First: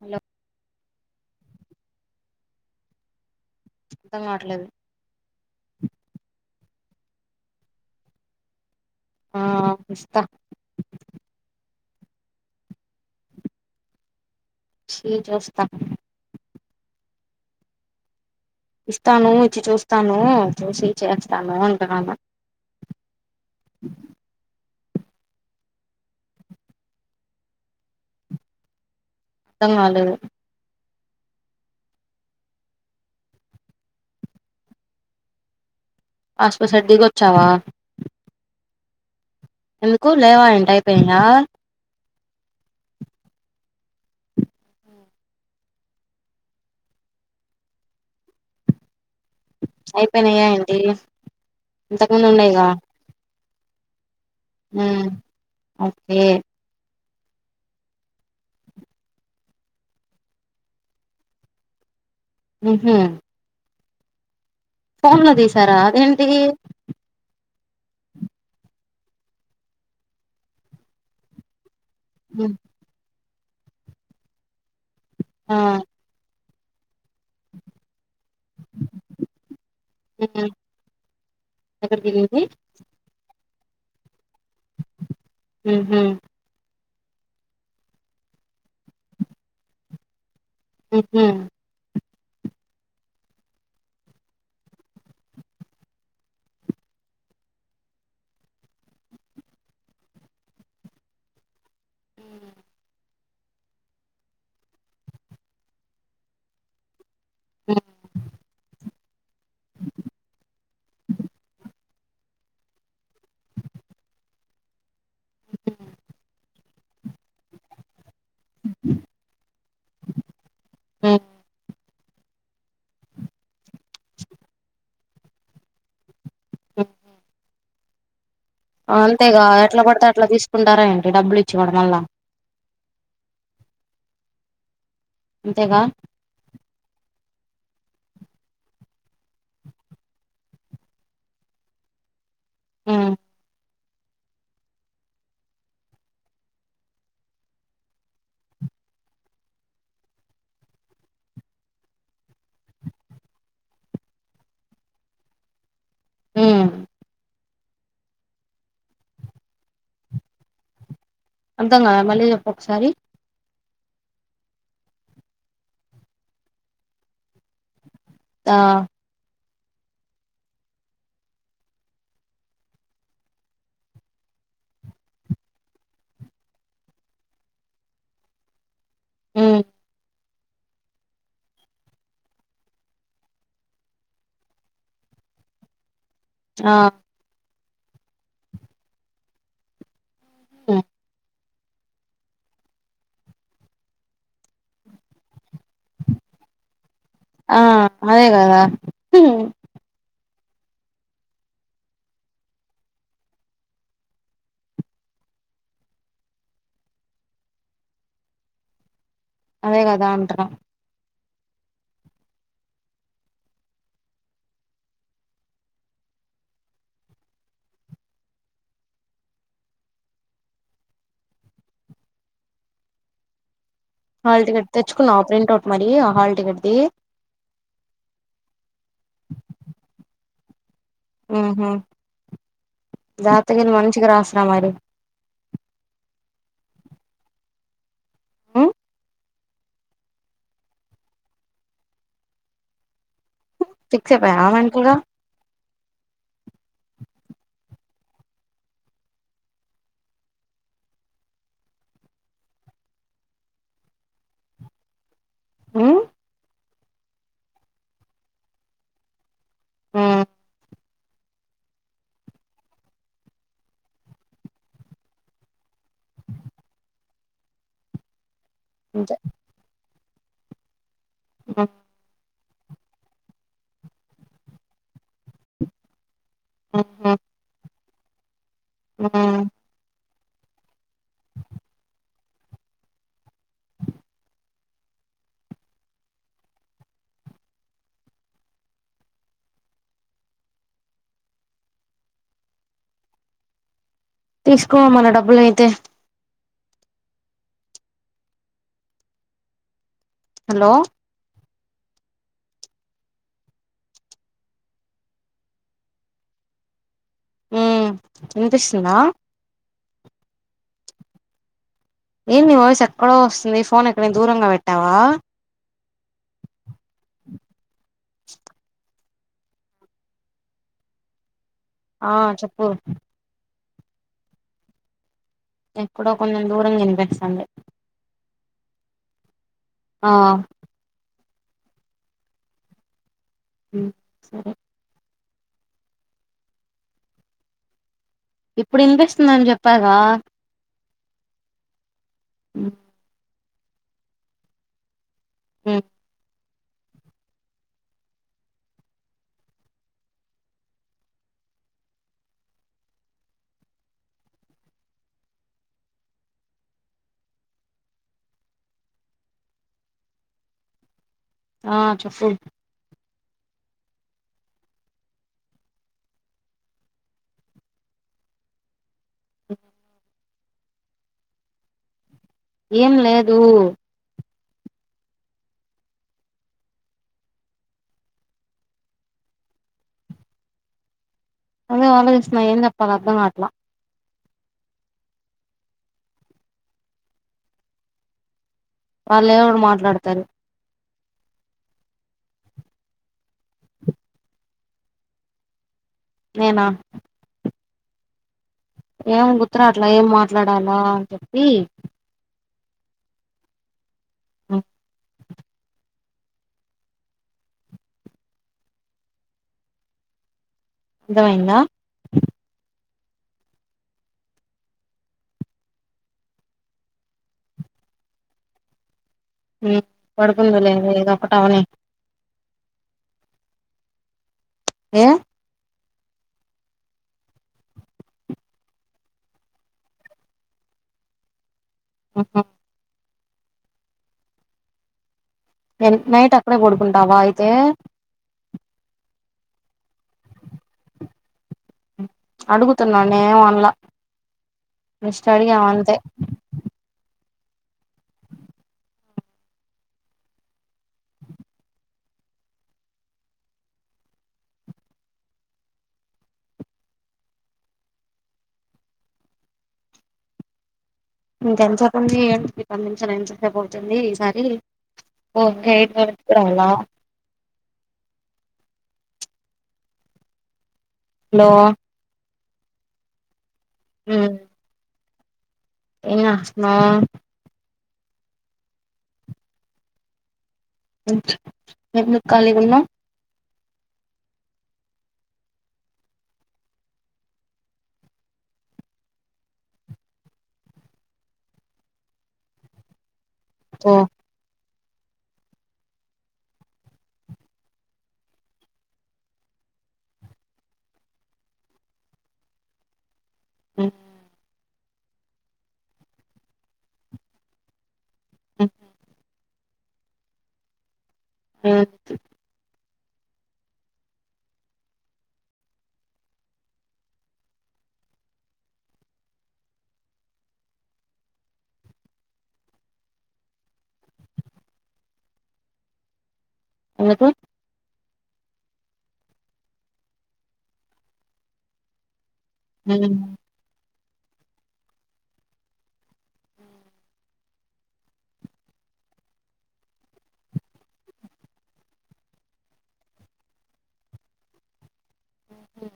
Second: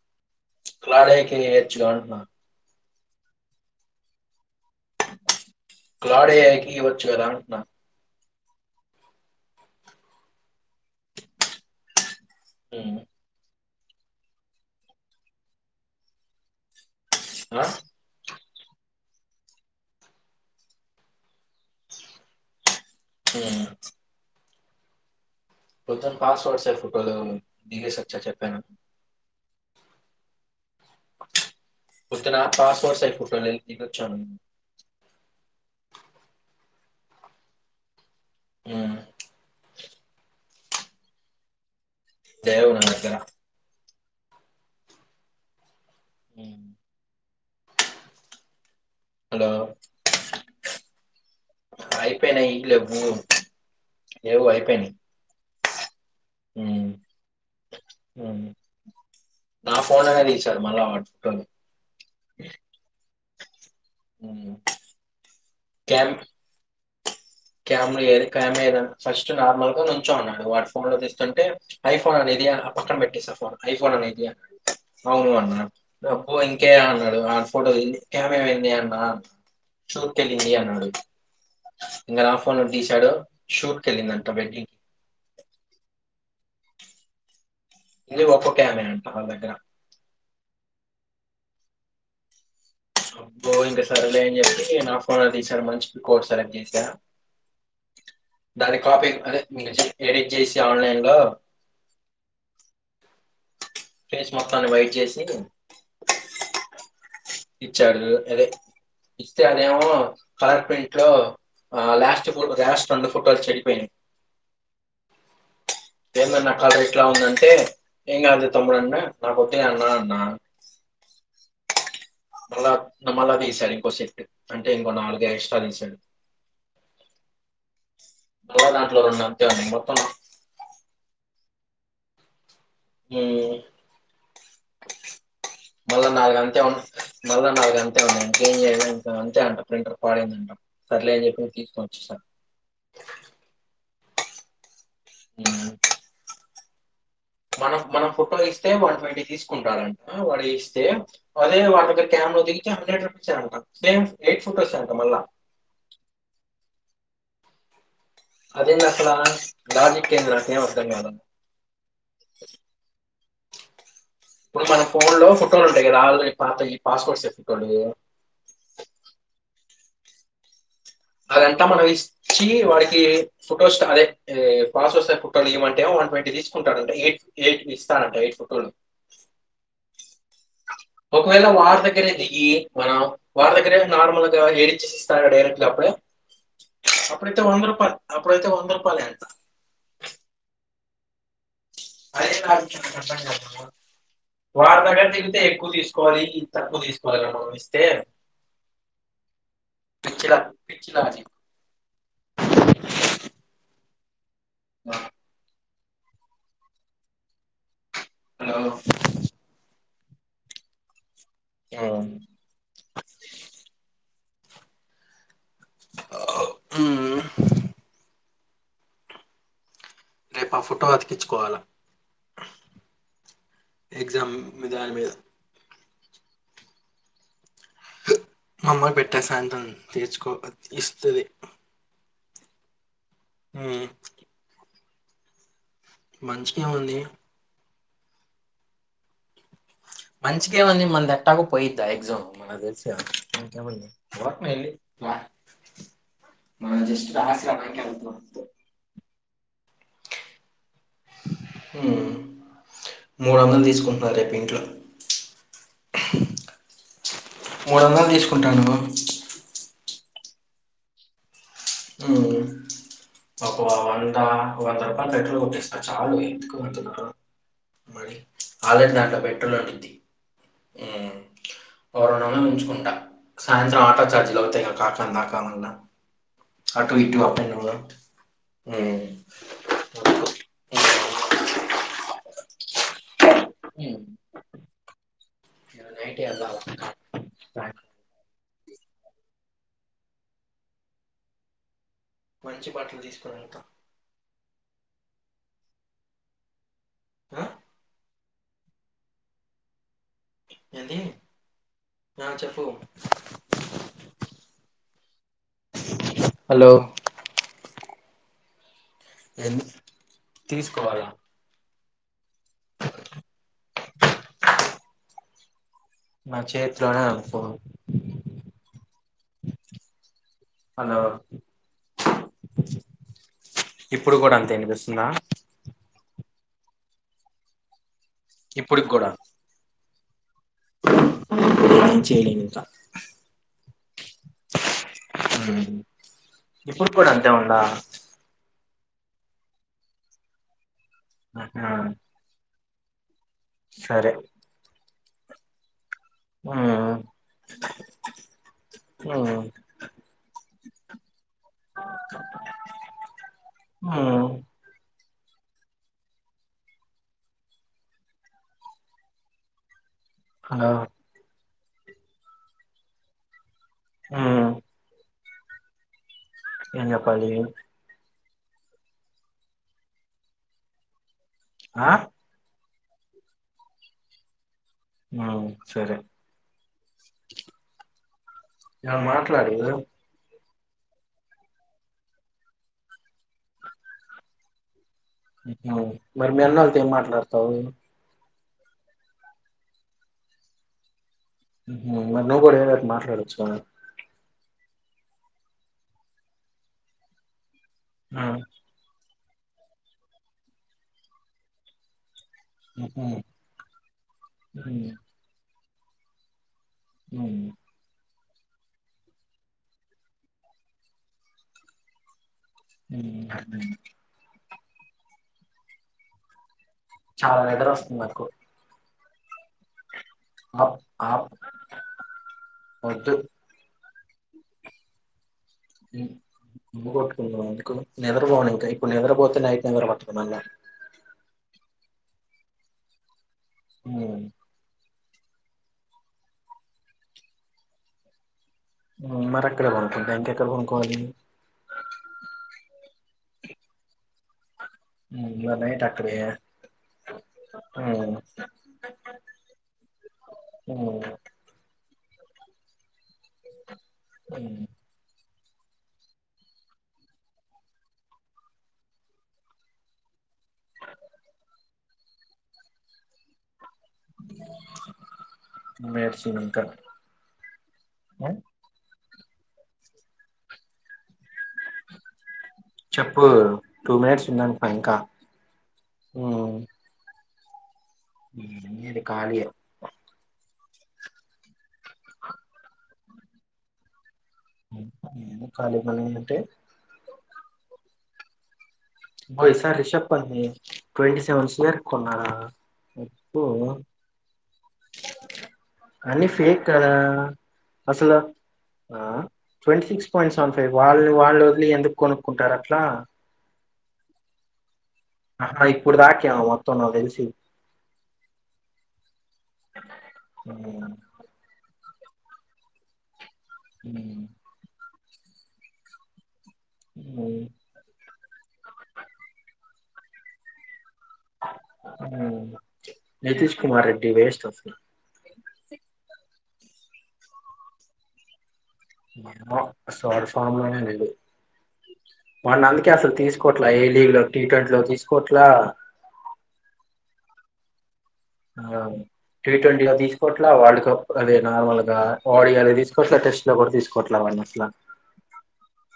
Hello కలాడకి ఎచ్చగాంటన్నా అంతం కావట్లేదు క్లాడేకి వచ్చు కదా అంటున్నా ఆ వస్తా హ చీ చూస్తా ఆ ఇస్తాను ఇచ్చి చూస్తాను చూసి చేస్తాను అంటున్నాను ఆ కొతను పాస్ వాడ్స ఫోటోలో దిగేసిచ్చా చెప్పాను పత్త నాలుగు పోత్త నా పాస్వర్డ్ సై ఫోటో దిగి వచ్చిన హస్పి సర్ దగ వచ్చావా ఆ అయిపోయిందా దేరవున నతరా మ్మ్ అయిపోయినాయా ఏంటి ఇంతక ముంద్ అయిపోయినాయి ఉన్నాయ్ గా లేవు మ్మ్. ఆగ్ హ్మ్ మ్మ్ హు నా ఫోన్ అనే దీసారు మళ్ళా వాడి చుట్టాలు మ్మ్ హు మ్మ్ ఫోన్ లో దీసారా అదేంటి కెమెరా ఏది కెమ్ ఏద్ ఫస్ట్ నార్మల్ గా నుంచో అన్నాడు వాడి ఫోన్ లో తీస్తుంటే ఐఫోన్ అనేది అహ్ ఆ పక్కన బెట్టేసాం వాడు ఐఫోన్ అనేది అన్నాడు. అవును అన్న ఆ గ పోయ్ కే అన్నా డ్ ఆ ఫోటో ది కెమ్ ఏమైంది అన్న షూట్ కి ఉమ్ ఎళ్ళింది అన్నాడు. ఎక్కడ ఆ దిగింది ఫోన్ ఎవర్ తీశాడో షూట్ కెలిందంటా బెట్టింగ్ మ్మ్ హు ఇది ఒక్కొక్కయాభై అంట ఆళ్ళ దగ్గర మ్మ్ హు అబ్బో ఇంక సరేలే అని జేప్పి నా ఫోనే దీసాను మంచి పిక్ ఒకటి సెలెక్ట్ జేసా, దాని కాపీ అదే నీకు నచ్చింది ఎడిట్ జేసి ఆన్లైన్ లో. ఫేస్ మొత్తాన్ని వైట్ జేసి ఇచ్చాడు అదే ఇస్తే అదేమో కలర్ ప్రింట్ లో ఆహ్ లాస్ట్ ఫోట్ లాస్ట్ రెండు ఫోటోలు చెడిపోయినాయ్. [unintelligible] ఎందన్నా కాత ఇట్ల ఉందంటే ఏం గాదులే తొమ్ముడన్న నా కొద్దే అన్నా అన్నా. ఉహు మళ్ళ నమళ్ళదీశాడి ఒ సెట్ అంటే ఇంకో నాలుగ్ ఎక్స్‌ట్రా దీసాడు ఆ [unintelligible] [unintelligible] దాంట్లో రెండు అంతే అంతేగా ఉన్నాయి ఎట్లా మొత్తం బడితే అట్లా తీసుకుంటారా ఏంటి డబ్బులి. చుడాదెల్దా మ్మ్ అంతేగా మళ్ళ నాలుగు అంతే ఉ మళ్ల నాలుగు అంతే ఉన్నాయ్ ఇంకేం జెయలెంగా అంతే అంట ప్రింటర్ పాడైయిందంట సర్లేని జేప్పి తీసుకోని వచ్చసాన్. మ్మ్ మ్మ్ మనం మనం ఫొటో ఇస్తే వన్ ట్వంటీ తీసుకుంటారంట, వాడు ఇస్తే అదే వాడి దగ్గర కెమ్ లో దిగితే హండ్రెడ్ రూపీసె అంట సేమ్ ఎయిట్ ఫొటోసే అంట మళ్ళా. హు అదేందక్కడ లాజిక్ ఏంది నాకే అర్థం కాల అర్థంకాలే మళ్ళీ జేప్పు ఒక్కసారి ఇప్పుడు మన ఫోన్ లో కుక్కలు ఉంటాయి. కదా ఆల్రెడి పాతవి ఈ పాస్పోర్ట్ సే కుక్కలియి. ఆ అదంతా మనం ఇచ్చి వాడికి ఫొటోస్ అదే ఏ పాస్ వస్తే ఫోటోలు ఏమంటే వన్ ట్వంటీ తీసుకుంటాడంట. ఎయిట్ ఎయిట్ ఇస్తాడంట, ఎయిట్ ఫోటోలు. ఊ ఒకవేళ వారి దగ్గరే దిగి మనం వారి దగ్గరే నార్మల్ గా ఏడిచేచిస్తాడంటే డైరెక్ట్ గా అప్పుడే ఆ అప్పుడతే ఒందరు అప్పుడైతే వంద రూపాలే అంటా. హుహ్ అదే కాదు నాకు అర్థం కాలే. వాడి దగ్గర తిగితే ఎక్కువ తీసుకోవాలి. ఇది తక్కువ తీస్ ఆ అదే కదా హు పిచ్చిరాజి నా హలో అదే కదా అంటనా యా హుహు రేపు ఆ ఫోటో అతికించుకోవాలా ఎగ్జామ్ హల్ టికెట్ దాని మీద తెచ్చుకున్నవా. ప్రింటౌట్ మరీ హల్టీకెట్ది మమ్మయ్ పెట్టా సాయంత్రం తీర్చుకో ఇస్తది జాతగిని మ్ మంచిగా రాసినా మరి మంచికేముంది ఉమ్ మంచిగే ముంది. మన దేటగో పోయిది. ఆ ఎగ్జామ్ మనగ్ తెలుసుగా ఇంకేముంది ఫిక్స్ అయిపోయావా మెంటల్ గా [inaudible] మనం జస్ట్ రాసిడవడానికి ఏళ్తున్నాం హు మూడు వందలు తీసుకుంటున్నారు. రేపు ఇంట్లో హు మూడోందలు తీసుకుంటాను. ఆ హు పప్ప వవుందా వంద రూపాయ పెట్రోల్ కొట్టేస్తా చాలు ఎందుకు అంతున్నారు. మళ్ళి అల్రడీ అంతే దాంట్లో పెట్రోలు ఉండింది. హు ఉమ్ ఓరోనునానుచ్ ఉంటా సాయంత్రం ఆటో చార్జీలు అవుతాయి. నాకాకాందా కామన్నా అటు ఉహు ఇటు ట్ ఉమ్ నై ఇయాల నైట్ కలవాల మంచి బట్టలు తీసుకుని వెళ్తా తీసుకో మన డబ్బులు అయితే ఆ హలో ఏంది ఆ చెప్పు హలో ఉమ్ వినిపిస్తుంద ఏంది తీసుకోవాల ఏంది వాయిస్ ఎక్కడో వస్తుంది. ఫోన్ ఎక్కడైనా దూరంగా పెట్టావా. నా చేతిలోనే ఉంది ఫోను హలో ఆ చెప్పు ఇప్పుడు కూడా అంతే వినిపిస్తుందా ఎక్కడో కొంచెం దూరంగ వినిపిస్తాంది. ఇప్పుటికి కూడ ఆ ఏం చేయలేను ఇంకా ఉ సరే ఉమ్ ఇప్పుడు కూడా అంతే ఉందా ఇప్పుడు వినిపిస్తుందని చెప్పాగా ఆహా ఉ సరే ఊ ఆ ఉ ఊ ఆ ఆ చెప్పు ఆ ఏం చెప్పాలి ఆ ఏం లేదూ ఆ సరే ఎ మాట్లాడు ఇగో అదే ఆలోచిస్తున్నా ఏం చెప్పాలా అర్థం కావట్లా మరి మీ అన్నల్తో ఏం మాట్లాడతవ్ వాళ్ళు ఎవరు మాట్లాడతారు మరి నువ్వు కూడ ఏదో ఒకటి మాట్లాడొచ్చు కా నేన ఆ ఏం గుర్తు రాట్లా ఏం మాట్లాడాలో అని చెప్పి అ అ అర్థమైందా ఉ చాలా నిద్ర వస్తుంది నాకు ఆ పడుకుందవులే ఆప్ ఆప్ ఇదొక్కటి అవ్వని వద్దు ఏ [unintelligible] ఎందుకు నిద్రపోను ఇంకా ఇప్పుడు నిద్రపోతే నైట్ నిద్ర పట్టదు మళ్ళ ఆహా హ ఎ నైట్ అక్కడే పడుకుంటావా అయితే మరి అక్కడే పడుకుంటా ఇంకెక్కడ పడుకోవాలి అడుగు తున్నా నేనేం అనలా జస్ట్ అడిగాము అంతే [unintelligible] అ ఆ అ ఇంకా ఎంతసేపు ఉంది ఏం పది నిమ్ మిషాలు ఎంతసేపు అయితుంది ఈసారి టూ ఎయిట్ మినిట్స్ వరకు ఉంది ఇంకా రావాలా ఉమ్, హలో చెప్పు టూ మినిట్స్ ఉన్నదిక ఇంకా ఏం చేస్తున్నావ్ ఏం లేదు ఖాళీయే ఎందుకు ఖాళీగా ఉన్నావ్ నీకెందుకు నేను ఖాళీగా ఉంటే పోయిన సారి [unintelligible] ట్వంటీ సెవెన్ [unintelligible] కొన్నారా ఓ అన్ని ఫేక్ కదా అసలు twenty six point seven five వాళ్ళు వాళ్ళు వదిలి ఎందుకు కొనుక్కుంటారు అట్లా హుమ్ హా ఇప్పుడుదాకేవమో మొత్తం నాకు తెలిసి హుమ్ [unintelligible] అ హమ్ ఉ నితీష్ కుమార్ రెడ్డి వేస్ట్ అసలా ఎందుకు ఏమో [unintelligible] వాళ్ళు అందుకే అసలు తీసుకోవట్లే ఏ లీగ్ లో టీ ట్వంటీ లో తీసుకోవట్లా అ టీ ట్వంటీగా తీసుకోట్లా, వరల్డ్ కప్ అదే నార్మల్గా ఆడియోలో తీసుకోట్లా టెస్ట్ లో కూడా తీసుకోట్లా వాడి అట్లా మ్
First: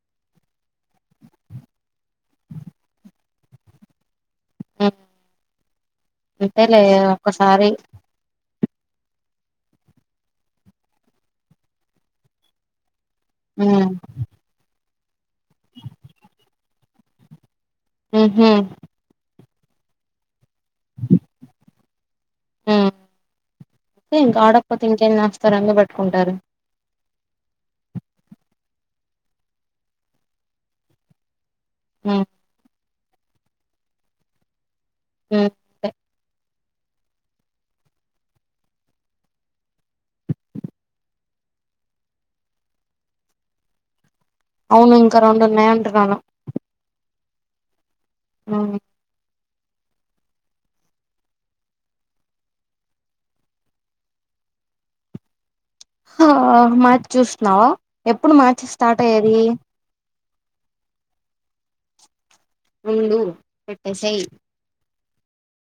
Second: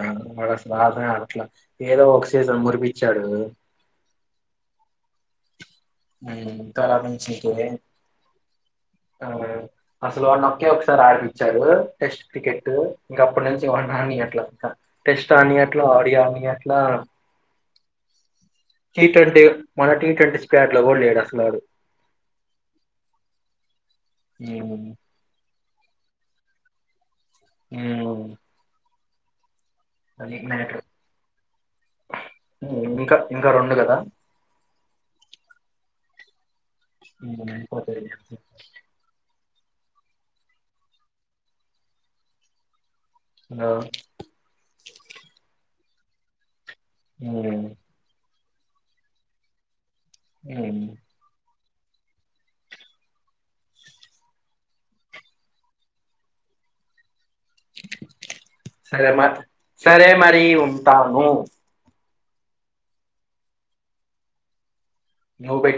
ఆ వా సాస అట్లా ఏదో ఒకసీజన్ మురిపించాడు ఆ ఉమ్, అంతేలే తర్వాత నుంచి ఒక్కసారి ఇంకేం ఆ అసలు వా ఒకే ఒకసారి ఆడిపిచ్చారు టెస్ట్ క్రికెట్ ఇంక అప్పటి నుంచి వాడ్ని ఉమ్ అడ్నిట్ల ఇంకా టెస్ట్ ఆడనీయట్లే ఆడియాని ఆడనీయట్లే ఆ ఉహు ఏంటంటే మన టీ ట్వంటీ పేటలో కూడా లేడంట వాడు ఇక్క ఆడకపోతే ఉమ్, ఇంకేం చేస్తారు వాని కుంటారు ఉ అది మ్యాటర్ మ్ ఇంకా ఇంకా రెండు కదా అ [unintelligible] హలో అవును ఇంకా రెండు ఉన్నాంట నను మ్ ఆ అ హ మ చూస్తున్నావు ఎప్పుడు మ్యాచెస్ స్టార్ట్ అయ్యేది మ ఉంటాను ముందు పెట్టసై నవు పె